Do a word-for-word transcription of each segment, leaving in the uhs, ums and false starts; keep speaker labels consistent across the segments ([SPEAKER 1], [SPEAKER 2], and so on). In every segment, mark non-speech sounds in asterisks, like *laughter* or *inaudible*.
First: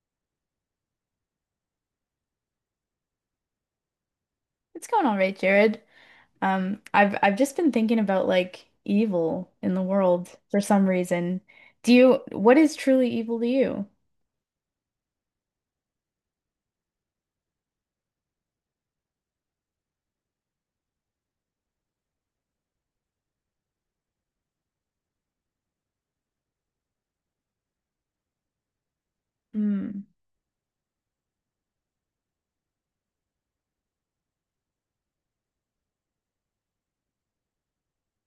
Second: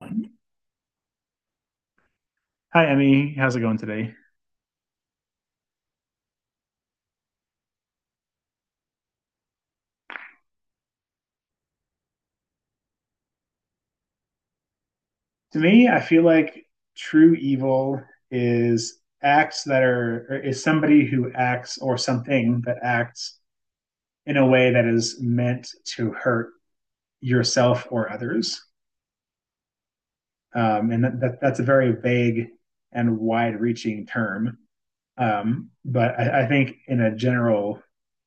[SPEAKER 1] Hi, Emmy. How's it going today?
[SPEAKER 2] It's going all right, Jared. Um, I've I've just been thinking about like evil in the world for some reason. Do you, what is truly evil to you?
[SPEAKER 1] To me, I feel like true evil is acts that are, or is somebody who acts or something that acts in a way that is meant to hurt yourself or others.
[SPEAKER 2] Hmm.
[SPEAKER 1] Um, and that, that, that's a very vague and wide reaching term. Um, but I, I think in a general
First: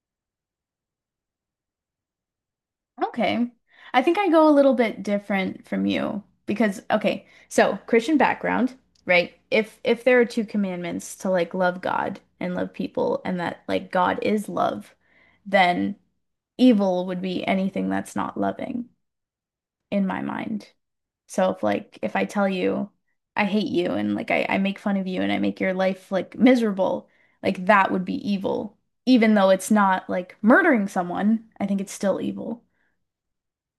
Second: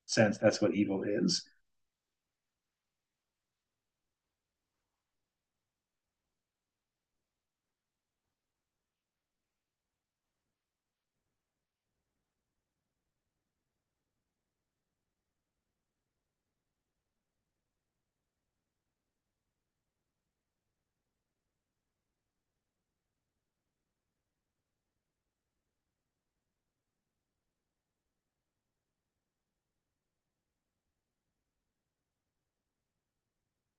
[SPEAKER 1] sense, that's what evil is.
[SPEAKER 2] Okay. I think I go a little bit different from you because okay, so Christian background, right? If if there are two commandments to like love God and love people and that like God is love, then evil would be anything that's not loving, in my mind. So if like if I tell you I hate you and like I, I make fun of you and I make your life like miserable, like that would be evil. Even though it's not like murdering someone, I think it's still evil.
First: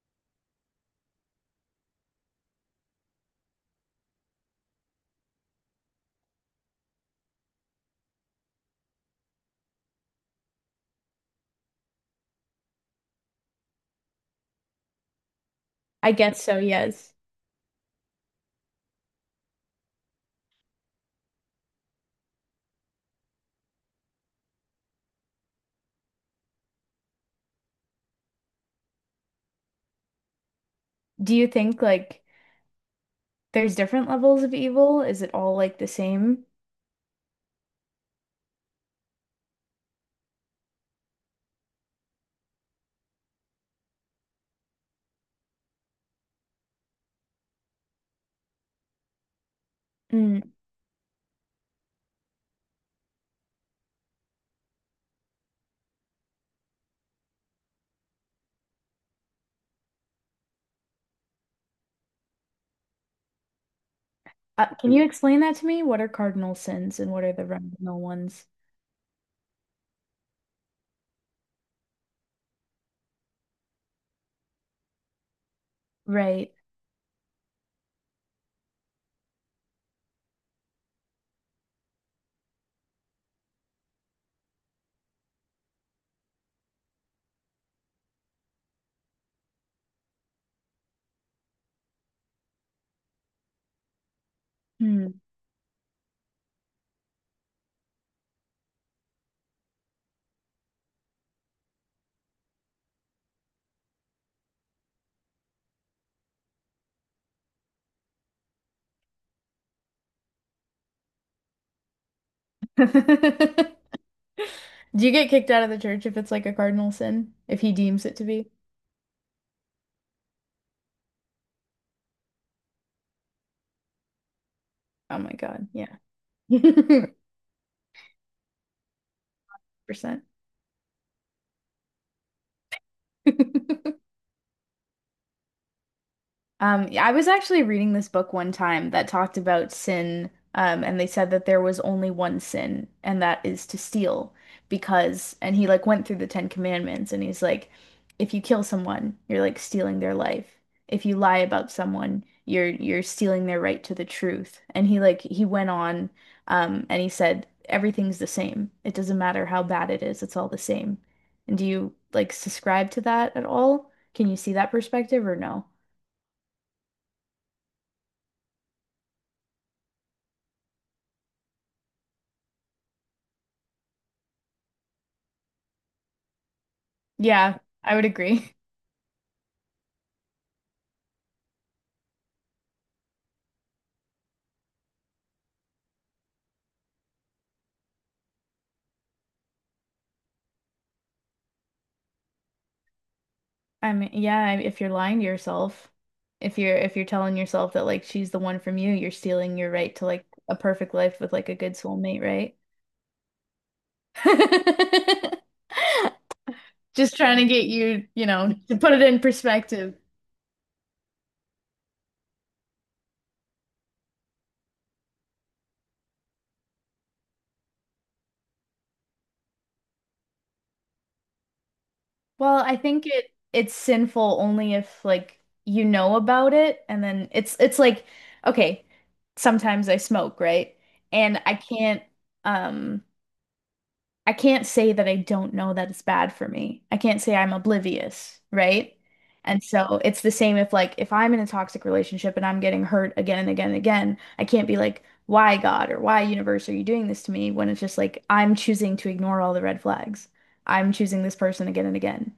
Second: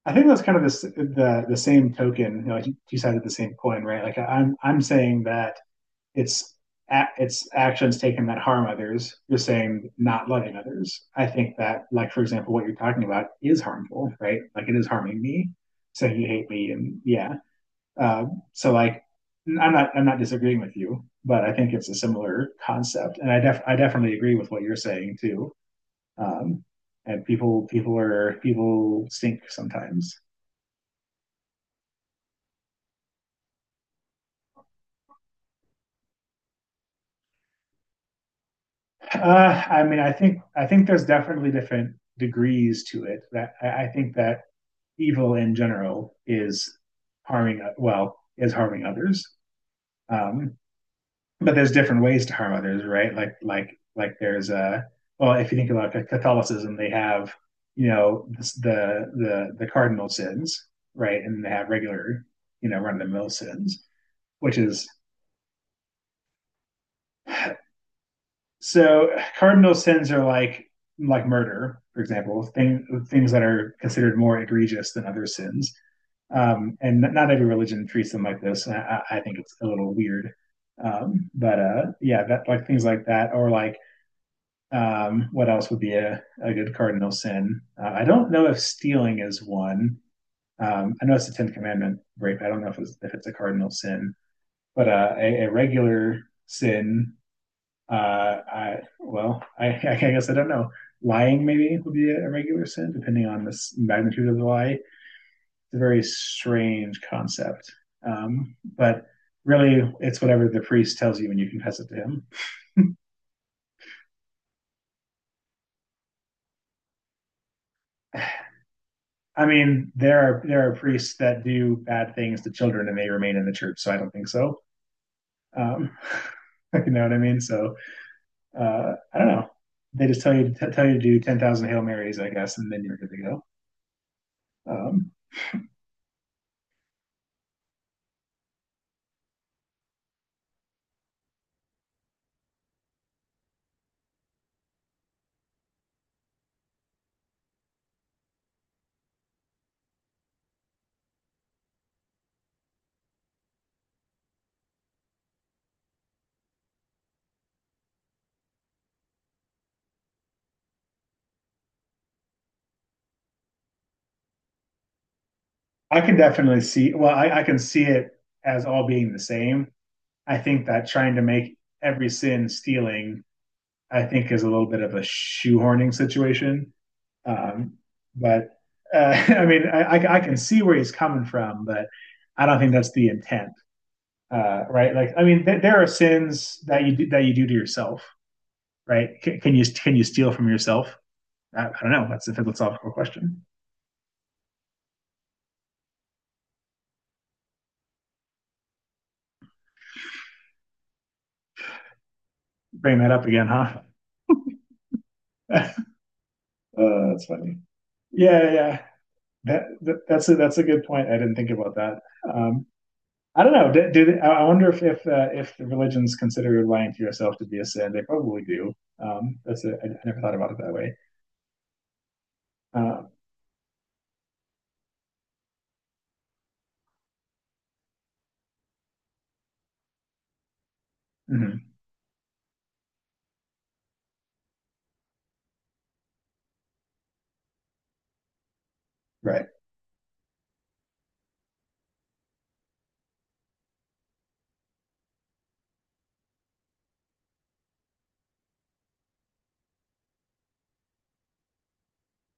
[SPEAKER 1] I think that's kind of the the, the same token, you know, like you cited the same coin, right? Like I'm I'm saying that it's it's actions taken that harm others. You're saying not loving others. I think that, like for example, what you're talking about is harmful, right? Like it is harming me,
[SPEAKER 2] I
[SPEAKER 1] saying you
[SPEAKER 2] guess
[SPEAKER 1] hate
[SPEAKER 2] so,
[SPEAKER 1] me, and
[SPEAKER 2] yes.
[SPEAKER 1] yeah. Um, so like, I'm not I'm not disagreeing with you, but I think it's a similar concept, and I def I definitely agree with what you're saying too. Um, and people people are people stink sometimes.
[SPEAKER 2] Do you think like there's different levels of evil? Is it all like the same?
[SPEAKER 1] Uh, I mean, I think I think there's definitely different degrees to it. That I, I think that evil in general is harming well is harming others,
[SPEAKER 2] Mm.
[SPEAKER 1] um but there's different ways to harm others, right? Like like like there's a well, if you think about Catholicism, they have, you know, the the the cardinal sins, right? And they have regular, you know, run-of-the-mill sins, which
[SPEAKER 2] Uh,
[SPEAKER 1] is.
[SPEAKER 2] can you explain that to me? What are cardinal sins and what are the remnal ones?
[SPEAKER 1] So cardinal sins are like like murder, for example, thing, things that are considered more egregious than other sins.
[SPEAKER 2] Right.
[SPEAKER 1] Um, and not every religion treats them like this. I, I think it's a little weird. Um, but uh, yeah, that like things like that, or like, um, what else would be a, a good cardinal sin? Uh, I don't know if stealing is one. Um, I know it's a Ten Commandment break. I don't know if it's, if it's a cardinal sin, but uh,
[SPEAKER 2] Hmm.
[SPEAKER 1] a, a regular sin. uh, I well, I, *laughs* I guess I don't know. Lying maybe would be a, regular sin, depending on the magnitude of the lie. It's a very strange concept, um, but really, it's whatever the priest tells you when you confess it to him.
[SPEAKER 2] *laughs* Do you get kicked out of the church if it's like a cardinal sin? If he deems it to be?
[SPEAKER 1] I mean, there are there are priests that do bad things to children and they remain in the church, so I don't think so.
[SPEAKER 2] Oh my God,
[SPEAKER 1] Um,
[SPEAKER 2] yeah. *laughs* one
[SPEAKER 1] *laughs* you know what
[SPEAKER 2] hundred
[SPEAKER 1] I mean? So uh, I don't know. They just
[SPEAKER 2] Percent.
[SPEAKER 1] tell you t- tell you to do ten thousand Hail Marys, I guess, and then you're good to go.
[SPEAKER 2] *laughs*
[SPEAKER 1] Um,
[SPEAKER 2] Um, yeah, I was actually reading this book one time that talked about sin, um, and they said that there was only one sin, and that is to steal, because, and he like went through the Ten Commandments, and he's like, if you kill someone, you're like stealing their life. If you lie about someone, you're you're stealing their right to the truth. And he like he went on, um, and he said everything's the same. It doesn't matter how bad it is, it's all the same. And do you like subscribe to that at all? Can you see that perspective or no?
[SPEAKER 1] I can definitely see. Well, I, I can see it as all being the same. I think that trying to make every sin stealing, I think, is a little bit of a shoehorning situation.
[SPEAKER 2] Yeah,
[SPEAKER 1] Um,
[SPEAKER 2] I would agree.
[SPEAKER 1] but
[SPEAKER 2] *laughs*
[SPEAKER 1] uh, *laughs* I mean, I, I, I can see where he's coming from, but I don't think that's the intent, uh, right? Like, I mean, th- there are sins that you do, that you do to yourself, right? C- can you can you steal from yourself? I, I don't know. That's a philosophical question.
[SPEAKER 2] I mean, yeah, if you're lying to yourself, if you're if you're telling yourself that like she's the one from you, you're stealing your right to like a perfect life with like a good soulmate, right?
[SPEAKER 1] Bring that up again, huh?
[SPEAKER 2] *laughs*
[SPEAKER 1] *laughs* Uh,
[SPEAKER 2] Just
[SPEAKER 1] that's
[SPEAKER 2] trying to
[SPEAKER 1] funny.
[SPEAKER 2] get you, you
[SPEAKER 1] Yeah,
[SPEAKER 2] know, to
[SPEAKER 1] yeah.
[SPEAKER 2] put it in
[SPEAKER 1] That,
[SPEAKER 2] perspective.
[SPEAKER 1] that that's a that's a good point. I didn't think about that. Um, I don't know. Do, do they, I wonder if if uh, if the religions consider lying to yourself to be a sin? They probably do. Um, that's a, I, I never thought about it that way.
[SPEAKER 2] Well, I
[SPEAKER 1] Uh,
[SPEAKER 2] think it it's sinful only if like you know about it and then it's it's like okay, sometimes I smoke, right? And I
[SPEAKER 1] mhm.
[SPEAKER 2] can't um I can't say that I don't know that it's bad for me. I can't say I'm oblivious, right?
[SPEAKER 1] Right.
[SPEAKER 2] And so it's the same if like if I'm in a toxic relationship and I'm getting hurt again and again and again, I can't be like, why God or why universe are you doing this to me? When it's just like I'm choosing to ignore all the red flags. I'm choosing this person again and again.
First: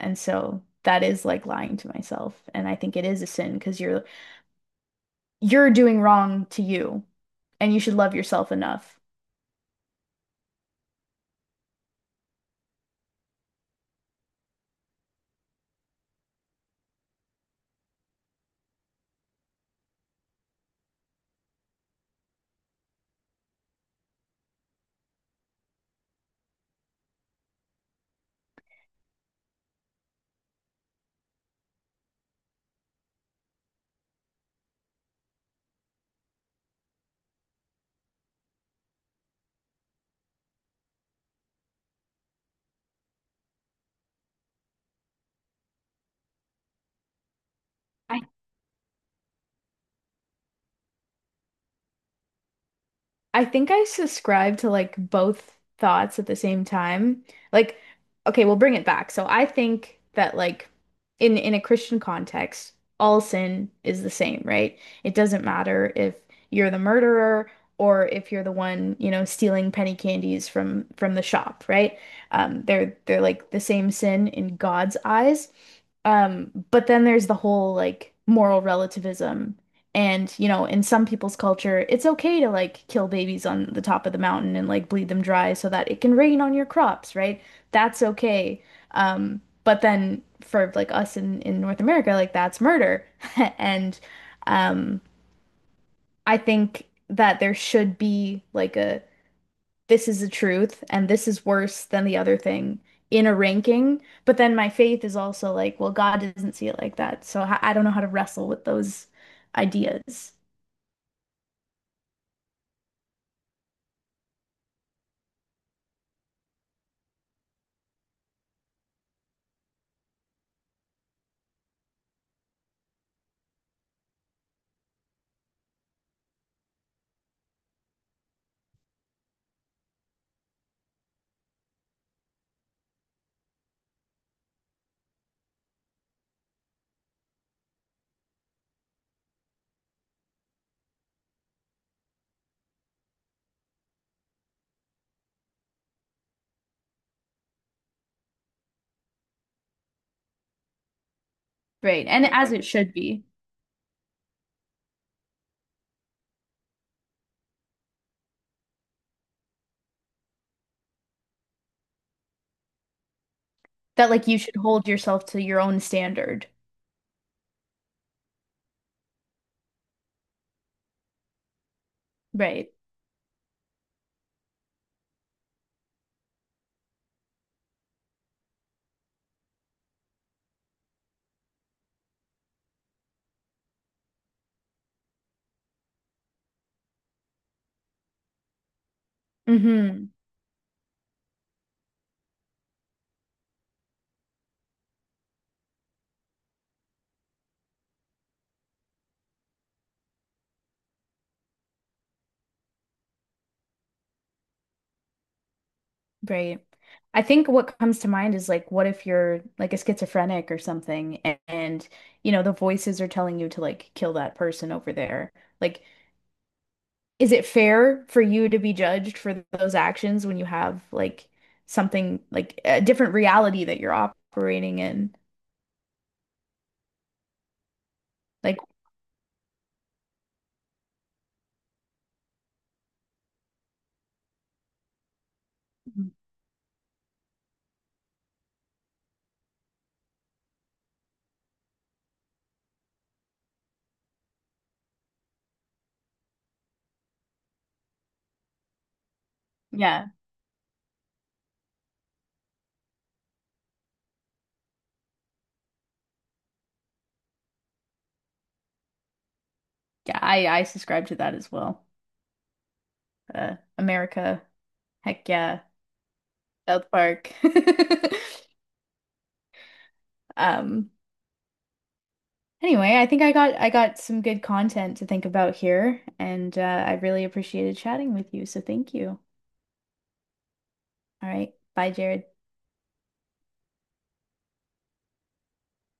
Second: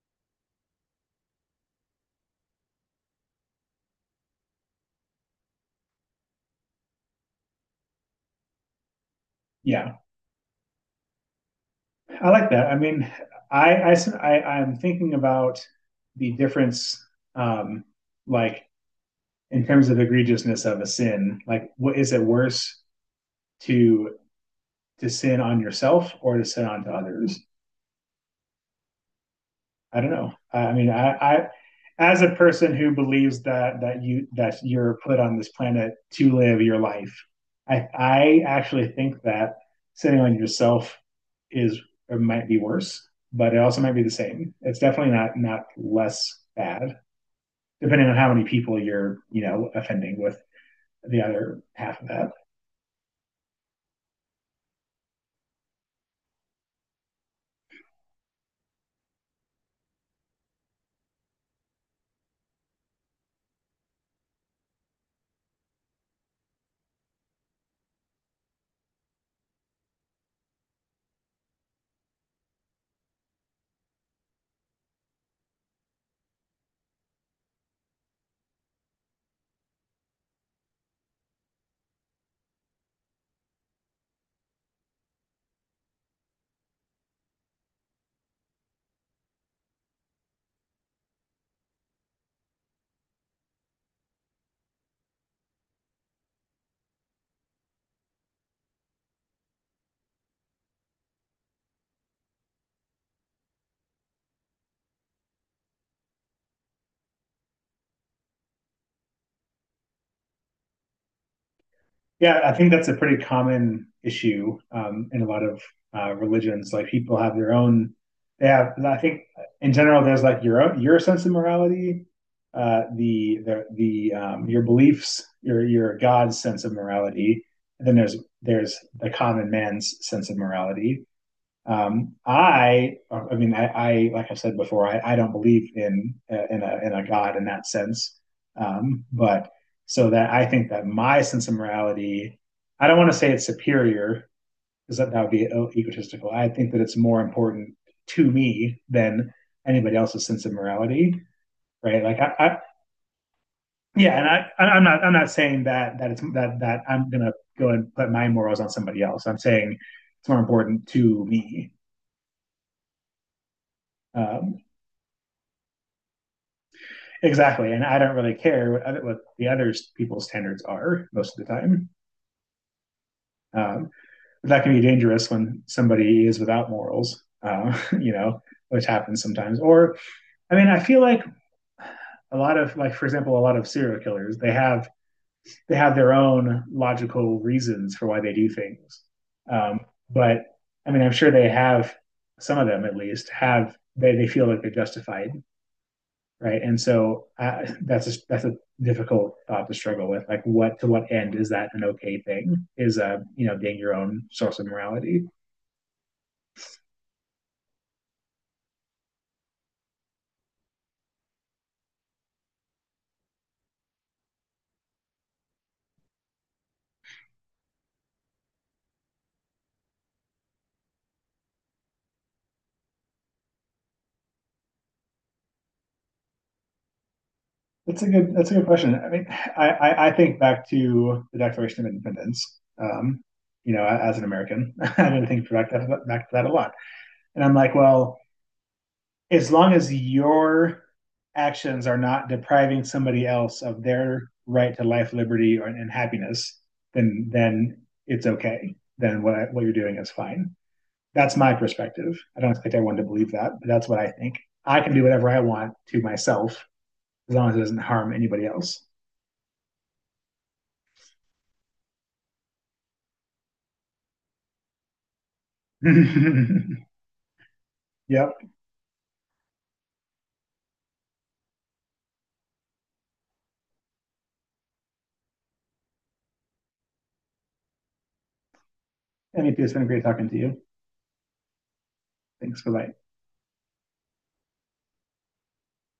[SPEAKER 2] And so that is like lying to myself. And I think it is a sin because you're you're doing wrong to you and you should love yourself enough.
[SPEAKER 1] Yeah, I like that. I mean, I I i am thinking about the difference, um, like in terms of egregiousness of a sin. Like, what is it worse to to sin on yourself or to sin onto others? I don't know. I mean, I, I as a person who believes that that you that you're put on this planet to live your life, I I actually think that sitting on yourself is, it might be worse, but it also might be the same. It's definitely not not less bad, depending on
[SPEAKER 2] I
[SPEAKER 1] how many people you're, you know, offending with the other half of that.
[SPEAKER 2] I think I subscribe to like both thoughts at the same time. Like, okay, we'll bring it back. So I think that like in in a Christian context, all sin is the same, right? It doesn't matter if you're the murderer or if you're the one, you know, stealing penny candies from from the shop, right? Um, they're they're like the same sin in God's eyes. Um, but then there's the whole like moral relativism and, you know, in some people's culture, it's okay to like kill babies on the top of the mountain and like bleed them dry so that it can rain on your crops, right? That's okay. Um, but then for like us in, in North America, like that's murder. *laughs* And um, I think that there should be like a this is the truth and this is worse than the other thing in a ranking. But then my faith is also like, well, God doesn't see it like that. So I I don't know how to wrestle with those ideas.
[SPEAKER 1] Yeah, I think that's a pretty common issue, um, in a lot of uh, religions. Like people have their own. They have. I think in general, there's like your own, your sense of morality, uh, the the the um, your beliefs, your your God's sense of morality. And then there's there's the common man's sense of morality. Um, I, I mean, I, I, like I said before, I, I don't believe in uh, in a in a God in that sense. Um, but so that I think that my sense of morality, I don't want to say it's superior because that, that would be e-, egotistical. I think that it's more important to me than anybody else's sense of morality, right?
[SPEAKER 2] Right.
[SPEAKER 1] Like
[SPEAKER 2] And
[SPEAKER 1] I,
[SPEAKER 2] as
[SPEAKER 1] I
[SPEAKER 2] it should be,
[SPEAKER 1] yeah, and I, I- am not, I'm not saying that that it's that that I'm gonna go and put my morals on somebody else. I'm saying it's more important to me.
[SPEAKER 2] that like you should
[SPEAKER 1] Um,
[SPEAKER 2] hold yourself to your own standard.
[SPEAKER 1] Exactly. And I don't really care what, other, what the other people's standards are most of the time.
[SPEAKER 2] Right.
[SPEAKER 1] Um, but that can be dangerous when somebody is without morals, uh, *laughs* you know, which happens sometimes. Or, I mean, I feel like a lot of, like, for example, a lot of serial killers, they have, they have their own logical reasons for why they do things. Um,
[SPEAKER 2] hmm
[SPEAKER 1] but I mean, I'm sure they have, some of them at least have, they, they feel like they're justified, right? And so uh, that's a, that's a difficult thought to struggle with. Like, what to what end is that an okay thing? Is uh, you know, being your own source of morality?
[SPEAKER 2] Right. I think what comes to mind is like, what if you're like a schizophrenic or something and, and you know, the voices are telling you to like kill that person over there? Like, is it fair for you to be judged for those actions when you have like something like a different reality that you're operating in?
[SPEAKER 1] That's a good. That's a
[SPEAKER 2] Like,
[SPEAKER 1] good question. I mean, I I, I think back to the Declaration of Independence. Um, you know, as an American, *laughs* I didn't think back to, that, back to that a lot. And I'm like, well, as long as your actions are not depriving somebody else of their right to life, liberty, or, and happiness, then then it's okay. Then what what you're doing
[SPEAKER 2] yeah,
[SPEAKER 1] is fine. That's my perspective. I don't expect everyone to believe that, but that's what I think. I can do whatever I want to myself as long as it doesn't harm anybody else.
[SPEAKER 2] yeah, I I subscribe to that as well. Uh, America, heck yeah.
[SPEAKER 1] *laughs* Yep.
[SPEAKER 2] South Park. *laughs*
[SPEAKER 1] M E P,
[SPEAKER 2] Um, anyway, I think I got I got some good content to think about here, and uh, I really appreciated chatting with you, so thank you.
[SPEAKER 1] it's been great talking to you.
[SPEAKER 2] All right, bye, Jared.
[SPEAKER 1] Thanks for that.